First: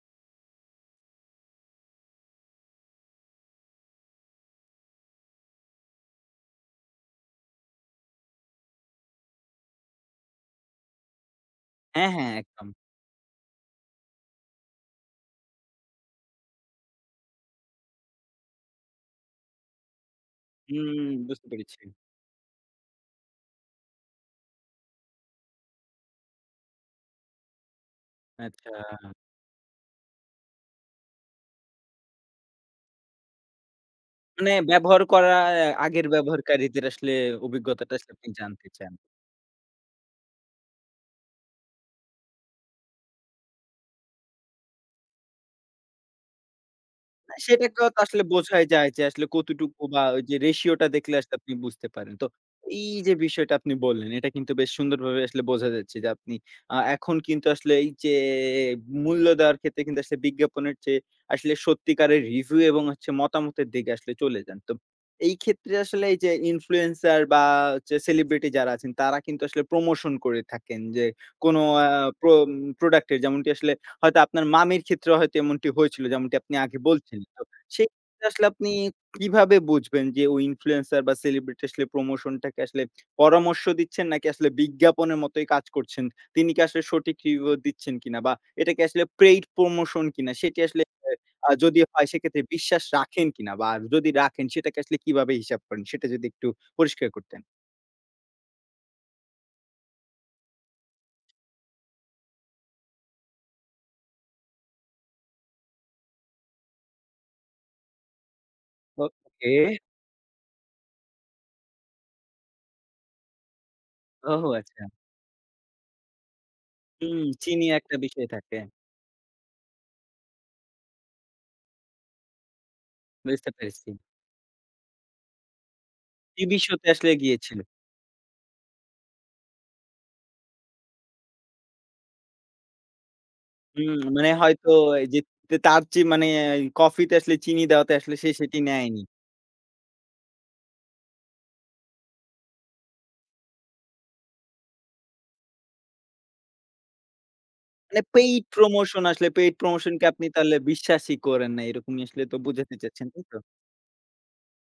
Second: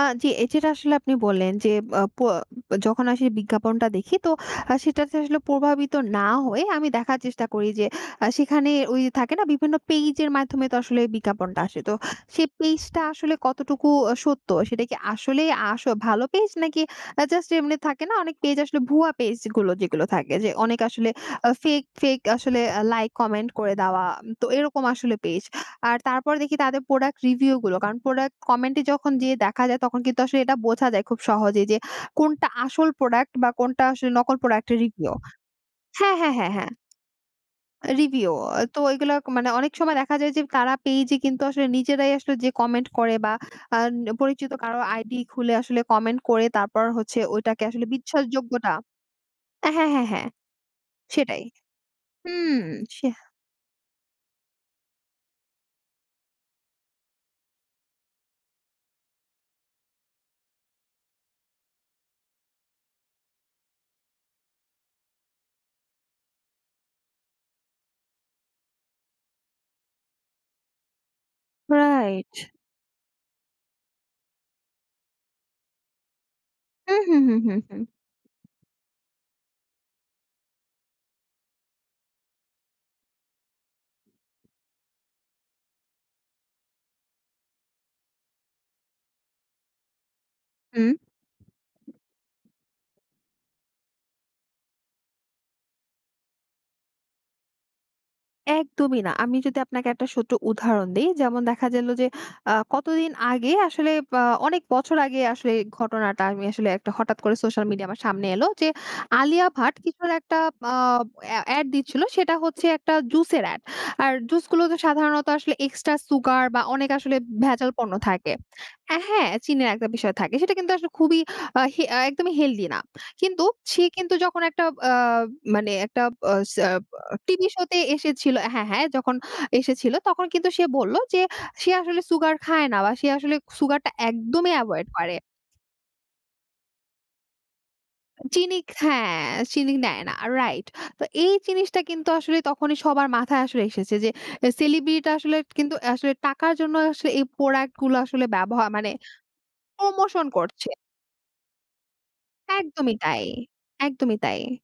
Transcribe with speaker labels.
Speaker 1: আ জ্বি, এ যেটা আসলে আপনি বললেন যে, আ প যখন আসে বিজ্ঞাপনটা দেখি তো আ সেটাতে আসলে প্রভাবিত না হয়ে আমি দেখার চেষ্টা করি যে, আ সেখানে ওই থাকে না বিভিন্ন পেইজের মাধ্যমে তো আসলে বিজ্ঞাপনটা আসে। তো
Speaker 2: হ্যা, হ্যা,
Speaker 1: সেই
Speaker 2: একদম।
Speaker 1: পেইজ টা আসলে কতটুকু অ সত্য? সেটা কি আসলেই আসো ভালো পেজ নাকি আ জাস্ট এমনি থাকে না অনেক পেজ আসলে ভুয়া পেজগুলো যেগুলো, যেগুলো থাকে যে, অনেক
Speaker 2: হুম,
Speaker 1: আসলে
Speaker 2: বুঝতে
Speaker 1: আ
Speaker 2: পেরেছি।
Speaker 1: ফেক, ফেক আসলে আ লাইক কমেন্ট করে দেওয়া তো এরকম আসলে পেজ। আর তারপর দেখি তাদের প্রোডাক্ট রিভিউগুলো। কারণ প্রোডাক্ট কমেন্টে যখন
Speaker 2: আচ্ছা
Speaker 1: যেয়ে দেখা যায় তখন কিন্তু আসলে এটা বোঝা যায় খুব সহজেই যে, কোনটা আসল প্রোডাক্ট বা কোনটা আসলে নকল
Speaker 2: মানে
Speaker 1: প্রোডাক্টের
Speaker 2: ব্যবহার
Speaker 1: রিভিউ।
Speaker 2: করার আগের
Speaker 1: হ্যা, হ্যা, হ্যা, হ্যা।
Speaker 2: ব্যবহারকারীদের আসলে অভিজ্ঞতাটা আসলে আপনি
Speaker 1: রিভিউ, আ
Speaker 2: জানতে
Speaker 1: তো
Speaker 2: চান?
Speaker 1: ওইগুলা মানে অনেক সময় দেখা যায় যে, তারা পেইজ এ কিন্তু আসলে নিজেরাই আসলে যেয়ে কমেন্ট করে বা আন পরিচিত কারো আইডি খুলে আসলে কমেন্ট করে তারপর হচ্ছে ওইটাকে
Speaker 2: সেটাই তো
Speaker 1: আসলে
Speaker 2: আসলে বোঝাই
Speaker 1: বিশ্বাসযোগ্যতা।
Speaker 2: যায়, যে, আসলে
Speaker 1: আ
Speaker 2: কতটুকু
Speaker 1: হ্যা,
Speaker 2: বা
Speaker 1: হ্যা, হ্যা,
Speaker 2: যে, রেশিওটা দেখলে আসলে
Speaker 1: সেটাই।
Speaker 2: আপনি বুঝতে পারেন। তো
Speaker 1: হুম,
Speaker 2: এই
Speaker 1: সে
Speaker 2: যে, বিষয়টা আপনি বললেন এটা কিন্তু বেশ সুন্দরভাবে আসলে বোঝা যাচ্ছে যে, আপনি আ এখন কিন্তু আসলে এই যে, মূল্য দেওয়ার ক্ষেত্রে কিন্তু আসলে বিজ্ঞাপনের চেয়ে আসলে সত্যিকারের রিভিউ এবং মতামতের দিকে আসলে চলে যান। তো এই ক্ষেত্রে আসলে এই যে, ইনফ্লুয়েন্সার বা হচ্ছে সেলিব্রিটি যারা আছেন তারা কিন্তু আসলে প্রমোশন করে থাকেন, যে, কোন আ
Speaker 1: রাইট।
Speaker 2: প্রম প্রোডাক্টের যেমনটি আসলে হয়তো আপনার মামির ক্ষেত্রেও হয়তো এমনটি হয়েছিল যেমনটি আপনি আগে
Speaker 1: হুম,
Speaker 2: বলছেন।
Speaker 1: হুম, হুম,
Speaker 2: তো
Speaker 1: হুম, হুম।
Speaker 2: সেই ক্ষেত্রে আসলে আপনি কিভাবে বুঝবেন যে, ওই ইনফ্লুয়েন্সার বা সেলিব্রিটি আসলে প্রমোশন টাকে আসলে পরামর্শ দিচ্ছেন নাকি আসলে বিজ্ঞাপনের মতোই কাজ করছেন? তিনি কি আসলে সঠিক রিভিউ দিচ্ছেন কিনা? বা এটাকে আসলে পেইড প্রমোশন কিনা সেটি আসলে
Speaker 1: হুম।
Speaker 2: আ যদিও হয় সেক্ষেত্রে বিশ্বাস রাখেন কিনা বা যদি রাখেন সেটাকে আসলে কিভাবে হিসাব করেন? সেটা যদি একটু পরিষ্কার করতেন।
Speaker 1: একদমই না। আমি যদি আপনাকে একটা ছোট উদাহরণ দেই যেমন দেখা গেল যে, আ কতদিন আগে আসলে বা অনেক বছর আগে আসলে ঘটনাটা আমি আসলে একটা হঠাৎ করে সোশ্যাল মিডিয়ায় আমার সামনে এল যে, আলিয়া ভাট
Speaker 2: ওকে।
Speaker 1: কিছুর একটা আব আ এড দিচ্ছিল সেটা হচ্ছে একটা জুস এর এড। আর
Speaker 2: ওহ,
Speaker 1: জুস গুলোতো
Speaker 2: আচ্ছা।
Speaker 1: সাধারণত আসলে এক্সট্রা সুগার বা অনেক আসলে
Speaker 2: হুম, চিনি
Speaker 1: ভেজাল পণ্য
Speaker 2: একটা বিষয়
Speaker 1: থাকে।
Speaker 2: থাকে।
Speaker 1: এ্যা হ্যা, চিনির একটা বিষয় থাকে সেটা কিন্তু আসলে খুবই আ হে একদমই হেলথি না। কিন্তু
Speaker 2: বুঝতে
Speaker 1: সে
Speaker 2: পারছি।
Speaker 1: কিন্তু যখন একটা আব মানে একটা আস
Speaker 2: টিভি শো
Speaker 1: আব
Speaker 2: তে আসলে
Speaker 1: টিভি
Speaker 2: গিয়েছিল।
Speaker 1: শো তে এসেছিল হ্যা, হ্যা, যখন এসেছিল তখন কিন্তু সে বলল যে, সে আসলে সুগার খায় না বা সে আসলে সুগার টা
Speaker 2: হুম, মানে
Speaker 1: একদমই
Speaker 2: হয়তো
Speaker 1: এভয়েড করে
Speaker 2: এইযে তার চেয়ে মানে এ কফিতে আসলে চিনি দেওয়াতে আসলে সে
Speaker 1: চিনি
Speaker 2: সেটি
Speaker 1: খ্যা
Speaker 2: নেয়নি।
Speaker 1: চিনি নেয় না রাইট। তো এই জিনিসটা কিন্তু আসলে তখনই সবার মাথায় আসলে এসেছে যে, এ সেলিব্রিটিরা আসলে কিন্তু আসলে টাকার জন্য আসলে এই প্রোডাক্ট গুলো
Speaker 2: মানে
Speaker 1: আসলে
Speaker 2: পেইড
Speaker 1: ব্যবহা মানে
Speaker 2: প্রমোশন আসলে, পেইড প্রমোশন কে
Speaker 1: প্রমোশন
Speaker 2: আপনি তাহলে
Speaker 1: করছে
Speaker 2: বিশ্বাসই করেন না এরকমই আসলে তো বুঝাতে
Speaker 1: একদমই
Speaker 2: চাচ্ছেন,
Speaker 1: তাই
Speaker 2: তাই তো?
Speaker 1: একদমই তাই